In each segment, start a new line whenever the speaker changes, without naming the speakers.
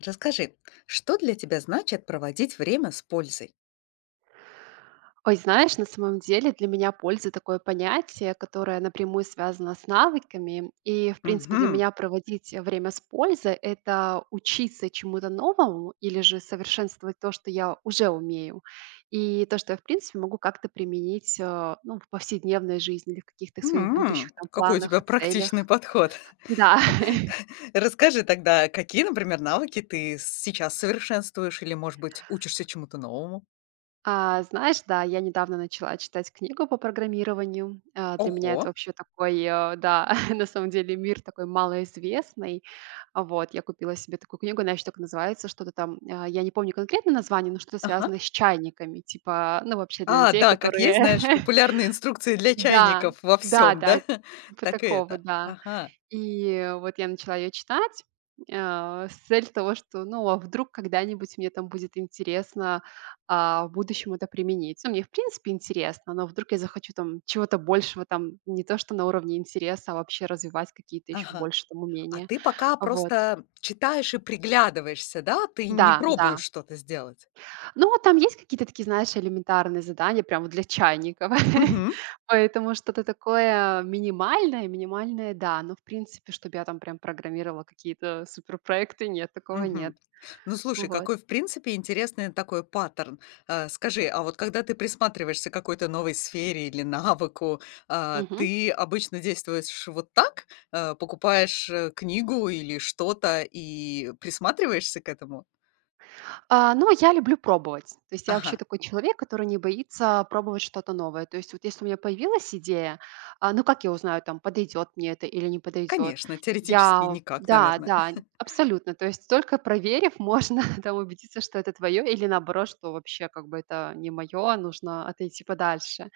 Расскажи, что для тебя значит проводить время с пользой?
Ой, знаешь, на самом деле для меня польза такое понятие, которое напрямую связано с навыками. И, в принципе, для
Мгм.
меня проводить время с пользой– это учиться чему-то новому или же совершенствовать то, что я уже умею. И то, что я, в принципе, могу как-то применить ну, в повседневной жизни или в каких-то своих будущих там,
Какой у тебя
планах, целях.
практичный подход.
Да,
Расскажи тогда, какие, например, навыки ты сейчас совершенствуешь или, может быть, учишься чему-то новому?
Знаешь, да, я недавно начала читать книгу по программированию. Для меня это
Ого.
вообще такой, да, на самом деле мир такой малоизвестный. Вот, я купила себе такую книгу, она еще так и называется, что-то там, я не помню конкретное название, но что-то
Ага.
связанное с чайниками, типа, ну, вообще для
А,
людей,
да, как есть,
которые...
знаешь, популярные инструкции для
Да,
чайников во
да,
всем, да?
да, типа
Так и
такого,
это.
да.
Ага,
И вот я начала ее читать, с целью того, что, ну, а вдруг когда-нибудь мне там будет интересно, в будущем это применить. Ну, мне в принципе интересно, но вдруг я захочу там чего-то большего, там не то что на уровне интереса, а вообще развивать какие-то еще
ага.
больше там
А
умения.
ты пока
Вот.
просто читаешь и приглядываешься, да? Ты не
Да,
пробуешь
да.
что-то сделать.
Ну, а там есть какие-то такие, знаешь, элементарные задания прямо для чайников.
Угу.
Поэтому что-то такое минимальное, минимальное, да. Но, в принципе, чтобы я там прям программировала какие-то суперпроекты, нет, такого нет.
Мгм. Ну, слушай,
Вот.
какой, в принципе, интересный такой паттерн. Скажи, а вот когда ты присматриваешься к какой-то новой сфере или навыку,
Мгм.
ты обычно действуешь вот так? Покупаешь, книгу или что-то и присматриваешься к этому?
Ну, я люблю пробовать. То есть я вообще
Ага,
такой человек, который не боится пробовать что-то новое. То есть вот если у меня появилась идея, ну как я узнаю, там, подойдет мне это или не подойдет?
конечно, теоретически
Я,
никак,
да,
наверное.
да, абсолютно. То есть только проверив, можно там убедиться, что это твое, или наоборот, что вообще как бы это не мое, нужно отойти подальше.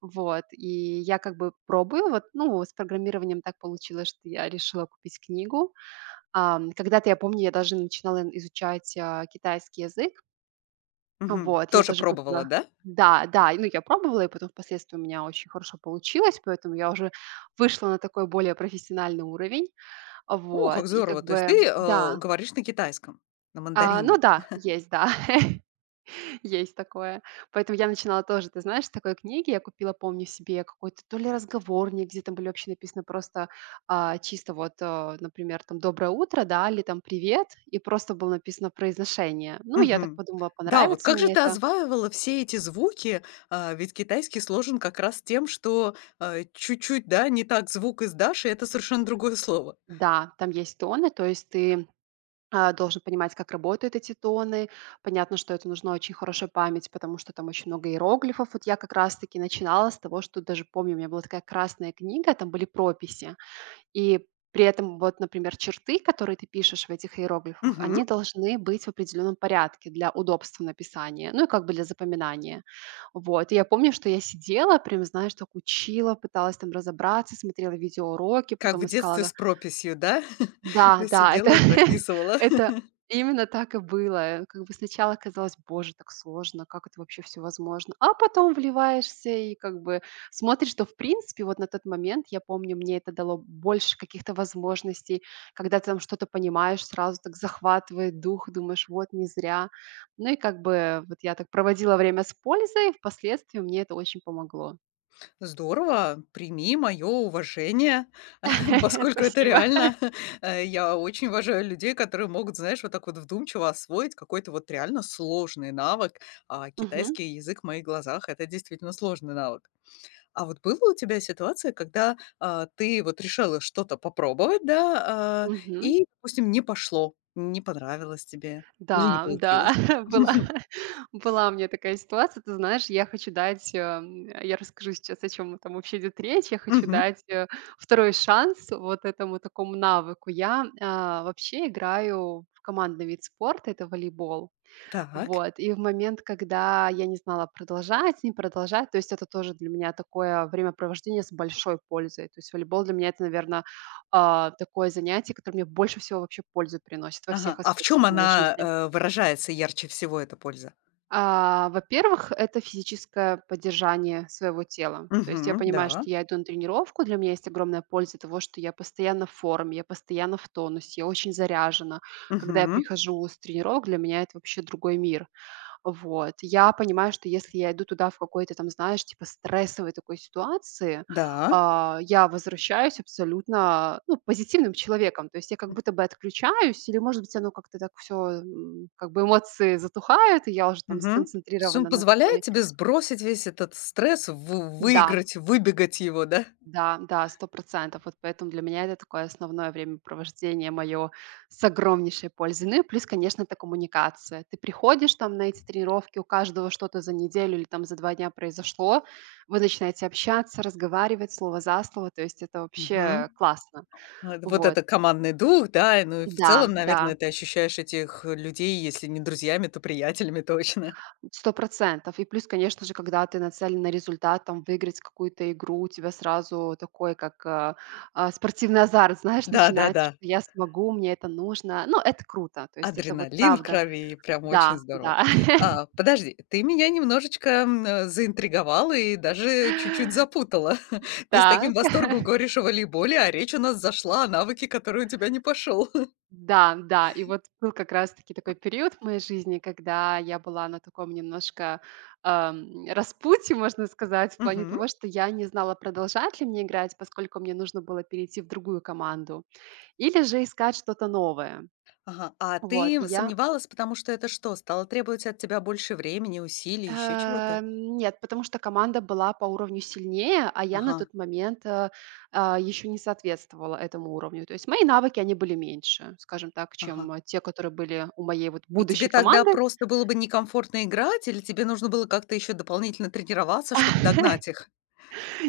Вот. И я как бы пробую. Вот, ну, с программированием так получилось, что я решила купить книгу. Когда-то, я помню, я даже начинала изучать китайский язык,
Мгм.
вот, я
Тоже
тоже
пробовала,
купила.
да?
Да, да, и, ну, я пробовала, и потом впоследствии у меня очень хорошо получилось, поэтому я уже вышла на такой более профессиональный уровень.
О,
Вот,
как
и как
здорово! То есть
бы,
ты,
да,
говоришь на китайском, на
ну
мандарине?
да, есть, да, есть такое. Поэтому я начинала тоже, ты знаешь, с такой книги. Я купила, помню, себе какой-то то ли разговорник, где там были вообще написано просто чисто вот, например, там «Доброе утро», да, или там «Привет», и просто было написано произношение. Ну, я так
Мгм.
подумала,
Да, вот
понравится
как же
мне
ты
это.
озваивала все эти звуки? А, ведь китайский сложен как раз тем, что, чуть-чуть, да, не так звук издашь, и это совершенно другое слово.
Да, там есть тоны, то есть ты должен понимать, как работают эти тоны. Понятно, что это нужно очень хорошая память, потому что там очень много иероглифов. Вот я как раз-таки начинала с того, что даже помню, у меня была такая красная книга, там были прописи. И при этом вот, например, черты, которые ты пишешь в этих иероглифах,
Мгм.
они должны быть в определенном порядке для удобства написания, ну и как бы для запоминания. Вот. И я помню, что я сидела, прям, знаешь, так учила, пыталась там разобраться, смотрела видеоуроки,
Как
потом
в детстве
искала
с прописью, да?
да, да,
Сидела
это
и прописывала.
это именно так и было. Как бы сначала казалось: "Боже, так сложно, как это вообще все возможно?" А потом вливаешься и как бы смотришь, что в принципе вот на тот момент, я помню, мне это дало больше каких-то возможностей. Когда ты там что-то понимаешь, сразу так захватывает дух, думаешь: "Вот не зря". Ну и как бы вот я так проводила время с пользой, впоследствии мне это очень помогло.
Здорово, прими мое уважение, поскольку это
Спасибо.
реально. Я очень уважаю людей, которые могут, знаешь, вот так вот вдумчиво освоить какой-то вот реально сложный навык. А
Мгм.
китайский язык в моих глазах — это действительно сложный навык. А вот была у тебя ситуация, когда, ты вот решила что-то попробовать, да,
Мгм.
и, допустим, не пошло, не понравилось тебе или не
Да, да,
получилось?
была была у меня такая ситуация. Ты знаешь, я хочу дать, я расскажу сейчас, о чем там вообще идет речь. Я хочу
Мгм.
дать, 2-й шанс вот этому такому навыку. Я, вообще играю в командный вид спорта- это волейбол.
Так.
Вот, и в момент, когда я не знала, продолжать, не продолжать, то есть это тоже для меня такое времяпровождение с большой пользой. То есть волейбол для меня- это, наверное, такое занятие, которое мне больше всего вообще пользы приносит во всех
Ага. А в
аспектах
чем
моей
она,
жизни.
выражается ярче всего, эта польза?
Во-первых, это физическое поддержание своего тела. То есть я
Мгм.
понимаю,
Да.
что я иду на тренировку, для меня есть огромная польза того, что я постоянно в форме, я постоянно в тонусе, я очень заряжена. Когда я
Мгм.
прихожу с тренировок, для меня это вообще другой мир. Вот. Я понимаю, что если я иду туда в какой-то там, знаешь, типа стрессовой такой ситуации,
Да.
я возвращаюсь абсолютно, ну, позитивным человеком. То есть я как будто бы отключаюсь, или, может быть, оно как-то так все, как бы эмоции затухают, и я уже там
Мгм. То есть он
сконцентрирована на
позволяет
такой...
тебе сбросить весь этот стресс, вы
Да,
выиграть, выбегать его, да?
да, да, сто процентов. Вот поэтому для меня это такое основное времяпровождение моё с огромнейшей пользой. Ну и плюс, конечно, это коммуникация. Ты приходишь там на эти тренировки, у каждого что-то за неделю или там за 2 дня произошло, вы начинаете общаться, разговаривать слово за слово, то есть это
Мгм.
вообще классно.
А, это вот
Вот.
это командный дух, да, и, ну, и в
Да,
целом,
да,
наверное, ты ощущаешь этих людей, если не друзьями, то приятелями точно.
сто процентов. И плюс, конечно же, когда ты нацелен на результат, там, выиграть какую-то игру, у тебя сразу такой, как, спортивный азарт, знаешь, начинается,
Да-да-да.
что я смогу, мне это нужно. Ну, это круто, то есть это вот
Адреналин в
правда.
крови, прям очень
Да,
здорово.
да,
А, подожди, ты меня немножечко, заинтриговала и даже чуть-чуть запутала. Ты с таким
так,
восторгом говоришь о волейболе, а речь у нас зашла о навыке, который у тебя не пошел.
да, да. И вот был как раз-таки такой период в моей жизни, когда я была на таком немножко, распутье, можно сказать, в плане
Мгм.
того, что я не знала, продолжать ли мне играть, поскольку мне нужно было перейти в другую команду, или же искать что-то новое.
Ага. А
Вот,
ты
и я
сомневалась, потому что это что, стало требовать от тебя больше времени, усилий, еще чего-то?
нет, потому что команда была по уровню сильнее, а я на
Ага,
тот момент еще не соответствовала этому уровню. То есть мои навыки, они были меньше, скажем так,
ага.
чем те, которые были у моей вот
И тебе
будущей
тогда
команды.
просто было бы некомфортно играть, или тебе нужно было как-то еще дополнительно тренироваться, чтобы догнать их?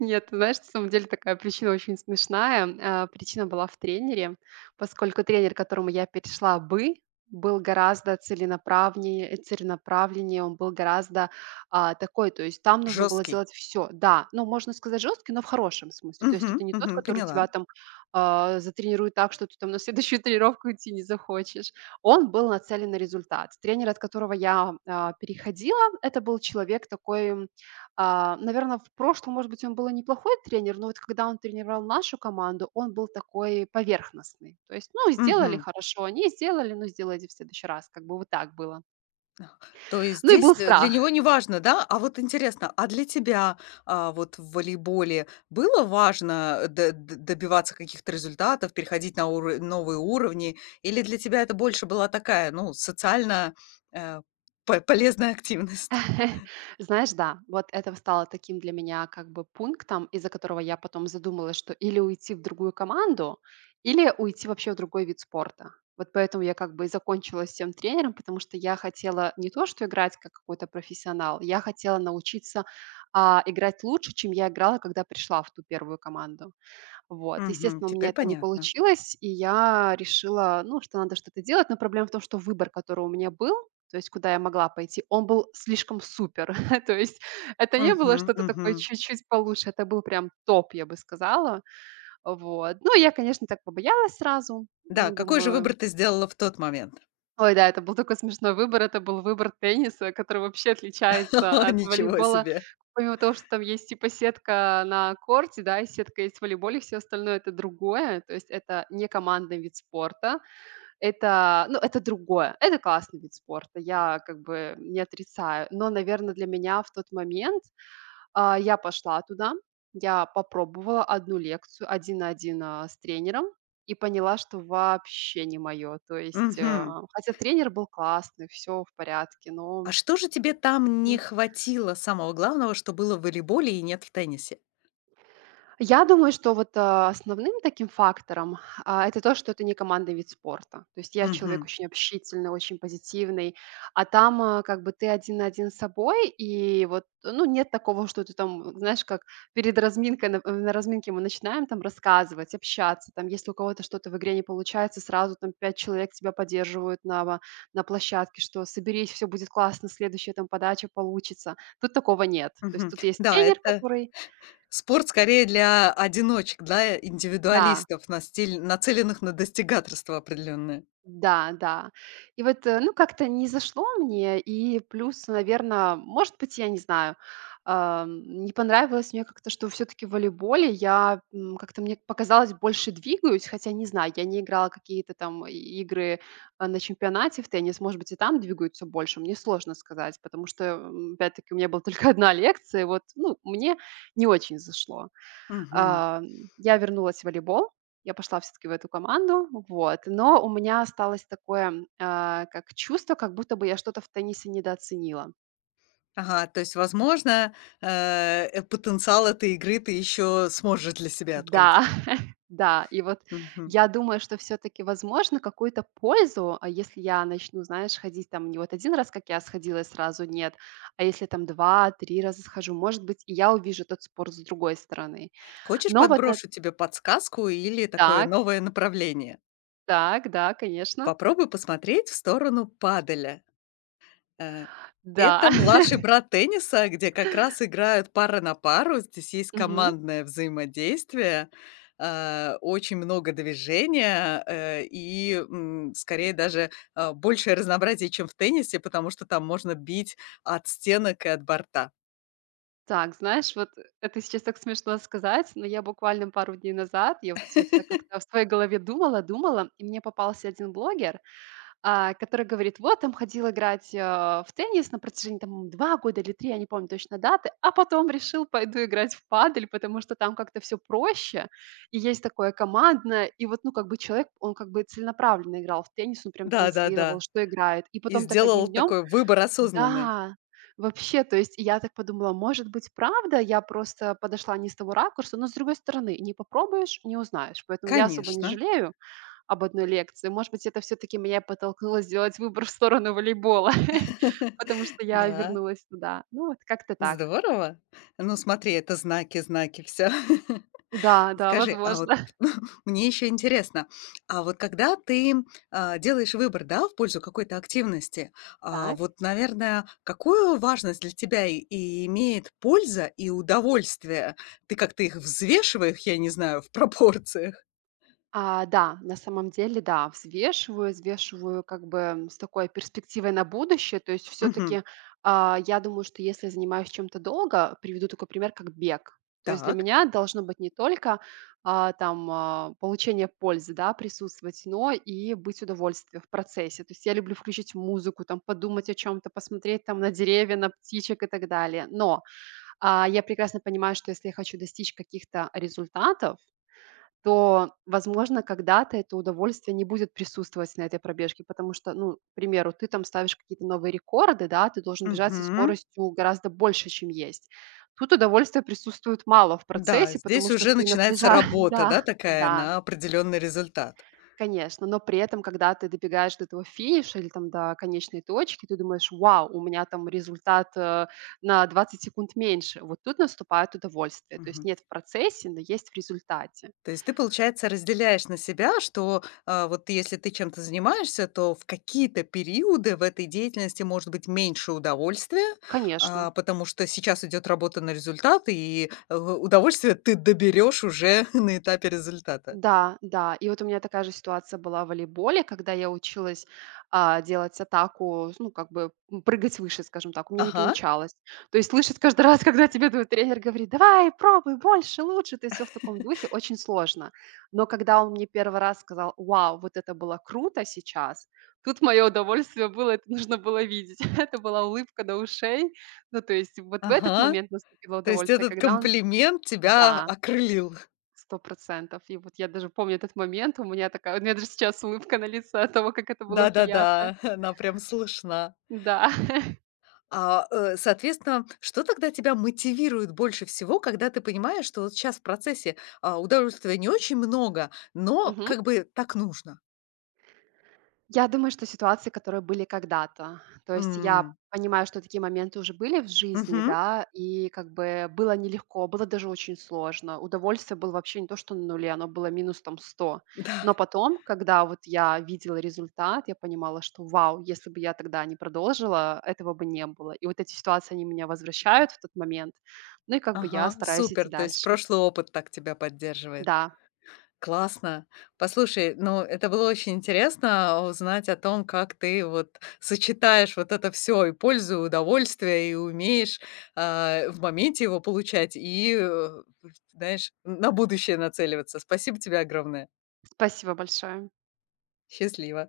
Нет, ты знаешь, на самом деле такая причина очень смешная. Причина была в тренере, поскольку тренер, к которому я перешла бы, был гораздо целенаправленнее, он был гораздо такой, то есть там нужно было
Жесткий.
делать все, да, ну, можно сказать жесткий, но в хорошем смысле, то есть это не тот,
Мгм,
который тебя
поняла.
там затренирует так, что ты там на следующую тренировку идти не захочешь, он был нацелен на результат. Тренер, от которого я переходила, это был человек такой, наверное, в прошлом, может быть, он был и неплохой тренер, но вот когда он тренировал нашу команду, он был такой поверхностный. То есть, ну, сделали-
Мгм.
хорошо, не сделали- ну, сделайте в следующий раз. Как бы вот так было.
То есть
Ну и был
здесь, для него
страх.
не важно, да? А вот интересно, а для тебя, вот в волейболе было важно, э, д д добиваться каких-то результатов, переходить на уры новые уровни? Или для тебя это больше была такая, ну, социально, э, по полезная активность?
Знаешь, да, вот это стало таким для меня как бы пунктом, из-за которого я потом задумалась, что или уйти в другую команду, или уйти вообще в другой вид спорта. Вот поэтому я как бы и закончила с тем тренером, потому что я хотела не то, что играть как какой-то профессионал, я хотела научиться играть лучше, чем я играла, когда пришла в ту первую команду. Вот.
Мгм.
Естественно, у меня
Теперь
это не
понятно.
получилось, и я решила, ну, что надо что-то делать, но проблема в том, что выбор, который у меня был, то есть куда я могла пойти, он был слишком супер. То есть это не было
Мгм,
что-то
мгм.
такое чуть-чуть получше, это был прям топ, я бы сказала. Вот. Ну, я, конечно, так побоялась сразу.
Да,
М,
какой же
Думаю,
выбор ты сделала в тот момент?
Ой, да, это был такой смешной выбор. Это был выбор тенниса, который вообще отличается
О,
от
ничего
волейбола.
себе.
Помимо того, что там есть типа сетка на корте, да, и сетка есть в волейболе, все остальное это другое. То есть это не командный вид спорта, это, ну, это другое. Это классный вид спорта, я как бы не отрицаю. Но, наверное, для меня в тот момент я пошла туда, я попробовала одну лекцию один на один, с тренером и поняла, что вообще не мое. То есть,
Мгм.
хотя тренер был классный, все в порядке, но,
А что же тебе там не
м,
хватило самого главного, что было в волейболе и нет в теннисе?
я думаю, что вот, основным таким фактором, это то, что это не командный вид спорта. То есть я человек
Мгм,
очень общительный, очень позитивный, а там, как бы ты один на один с собой, и вот, ну, нет такого, что ты там, знаешь, как перед разминкой, на разминке мы начинаем там рассказывать, общаться, там, если у кого-то что-то в игре не получается, сразу там 5 человек тебя поддерживают на площадке, что соберись, все будет классно, следующая там подача получится. Тут такого нет. То есть
мгм.
тут есть
Да,
тренер,
это
который
спорт скорее для одиночек, для
да.
индивидуалистов, на стиль, нацеленных на достигаторство определенное.
Да, да. И вот, ну, как-то не зашло мне. И плюс, наверное, может быть, я не знаю, не понравилось мне как-то, что все-таки в волейболе я как-то мне показалось больше двигаюсь, хотя не знаю, я не играла какие-то там игры на чемпионате в теннис, может быть, и там двигаются больше, мне сложно сказать, потому что, опять-таки, у меня была только одна лекция, и вот, ну, мне не очень зашло.
Мгм.
А, я вернулась в волейбол, я пошла все таки в эту команду, вот, но у меня осталось такое, как чувство, как будто бы я что-то в теннисе недооценила.
Ага, то есть, возможно, потенциал этой игры ты еще сможешь для себя открыть.
Да, да, и вот
Мгм.
я думаю, что все таки возможно, какую-то пользу, а если я начну, знаешь, ходить там не вот один раз, как я сходила, и сразу нет, а если там два, три раза схожу, может быть, и я увижу тот спорт с другой стороны.
Хочешь,
Но вот на…
подброшу тебе подсказку или такое
Так,
новое направление?
так, да, конечно.
Попробуй посмотреть в сторону паделя. Э,
Да.
это младший брат тенниса, где как раз играют пара на пару. Здесь есть
Мгм.
командное взаимодействие, очень много движения, скорее даже, большее разнообразие, чем в теннисе, потому что там можно бить от стенок и от борта.
Так, знаешь, вот это сейчас так смешно сказать, но я буквально пару дней назад, я вот все это так как-то в своей голове думала, думала, и мне попался один блогер, который говорит: "Вот там ходил играть, в теннис на протяжении там 2 года или 3, я не помню точно даты, а потом решил, пойду играть в падель, потому что там как-то все проще, и есть такое командное". И вот, ну, как бы человек, он как бы целенаправленно играл в теннис, он прям транслировал,
Да-да-да.
что играет. И
И
потом так
сделал
одним днем…
такой выбор осознанный.
да, вообще, то есть я так подумала, может быть, правда, я просто подошла не с того ракурса, но с другой стороны, не попробуешь, не узнаешь. Поэтому я особо не
Конечно.
жалею об одной лекции. Может быть, это все-таки меня и подтолкнуло сделать выбор в сторону волейбола, потому что я
Да,
вернулась туда. Ну, вот как-то так.
здорово. Ну, смотри, это знаки, знаки, все.
Да, да,
Скажи, а
возможно.
вот мне еще интересно, а вот когда ты, делаешь выбор, да, в пользу какой-то активности,
Так.
вот, наверное, какую важность для тебя имеет польза и удовольствие? Ты как-то их взвешиваешь, я не знаю, в пропорциях?
Да, на самом деле, да, взвешиваю, взвешиваю как бы м, с такой перспективой на будущее. То есть
Мгм.
все-таки я думаю, что если я занимаюсь чем-то долго, приведу такой пример, как бег. То есть для
Так.
меня должно быть не только получение пользы, да, присутствовать, но и быть удовольствием в процессе. То есть я люблю включить музыку, там подумать о чем-то, посмотреть там на деревья, на птичек и так далее. Но я прекрасно понимаю, что если я хочу достичь каких-то результатов, то, возможно, когда-то это удовольствие не будет присутствовать на этой пробежке, потому что, ну, к примеру, ты там ставишь какие-то новые рекорды, да, ты должен бежать со
Мгм.
скоростью гораздо больше, чем есть. Тут удовольствия присутствует мало в
Да,
процессе, потому
здесь
что
уже
ты
начинается
напряжа-
работа,
Да,
да, такая
да,
на определенный результат.
конечно, но при этом, когда ты добегаешь до этого финиша или там до конечной точки, ты думаешь: "Вау, у меня там результат, на 20 секунд меньше". Вот тут наступает удовольствие. То есть
Мгм.
нет в процессе, но есть в результате.
То есть ты, получается, разделяешь на себя, что, вот ты, если ты чем-то занимаешься, то в какие-то периоды в этой деятельности может быть меньше удовольствия,
Конечно.
потому что сейчас идет работа на результат, и, удовольствие ты доберешь уже на этапе результата.
Да, да. И вот у меня такая же ситуация была в волейболе, когда я училась, делать атаку, ну, как бы, м, прыгать выше, скажем так. У меня не
Ага,
получалось. То есть слышать каждый раз, когда тебе твой тренер говорит: "Давай, пробуй больше, лучше", ты все в таком духе очень сложно. Но когда он мне первый раз сказал: "Вау, вот это было круто сейчас!", тут мое удовольствие было, это нужно было видеть. Это была улыбка до ушей. Ну, то есть вот в этот
ага.
момент наступило
То есть
удовольствие,
этот
когда он…
комплимент тебя
Да,
окрылил.
100%. И вот я даже помню этот момент. У меня такая… у меня даже сейчас улыбка на лице от того, как это было приятно.
Да-да-да, она прям слышна.
Да.
Соответственно, что тогда тебя мотивирует больше всего, когда ты понимаешь, что вот сейчас в процессе, удовольствия не очень много, но
Мгм.
как бы так нужно?
Я думаю, что ситуации, которые были когда-то. То есть я
М,
понимаю, что такие моменты уже были в жизни,
мгм.
да, и как бы было нелегко, было даже очень сложно. Удовольствие было вообще не то, что на нуле, оно было минус там 100.
Да.
Но потом, когда вот я видела результат, я понимала, что вау, если бы я тогда не продолжила, этого бы не было. И вот эти ситуации, они меня возвращают в тот момент. Ну и как бы я
Ага,
стараюсь идти
супер. То есть
дальше.
прошлый опыт так тебя поддерживает.
Да,
Классно. Послушай, ну, это было очень интересно узнать о том, как ты вот сочетаешь вот это все и пользу, и удовольствие, и умеешь, в моменте его получать, и, знаешь, на будущее нацеливаться. Спасибо тебе огромное.
спасибо большое.
Счастливо.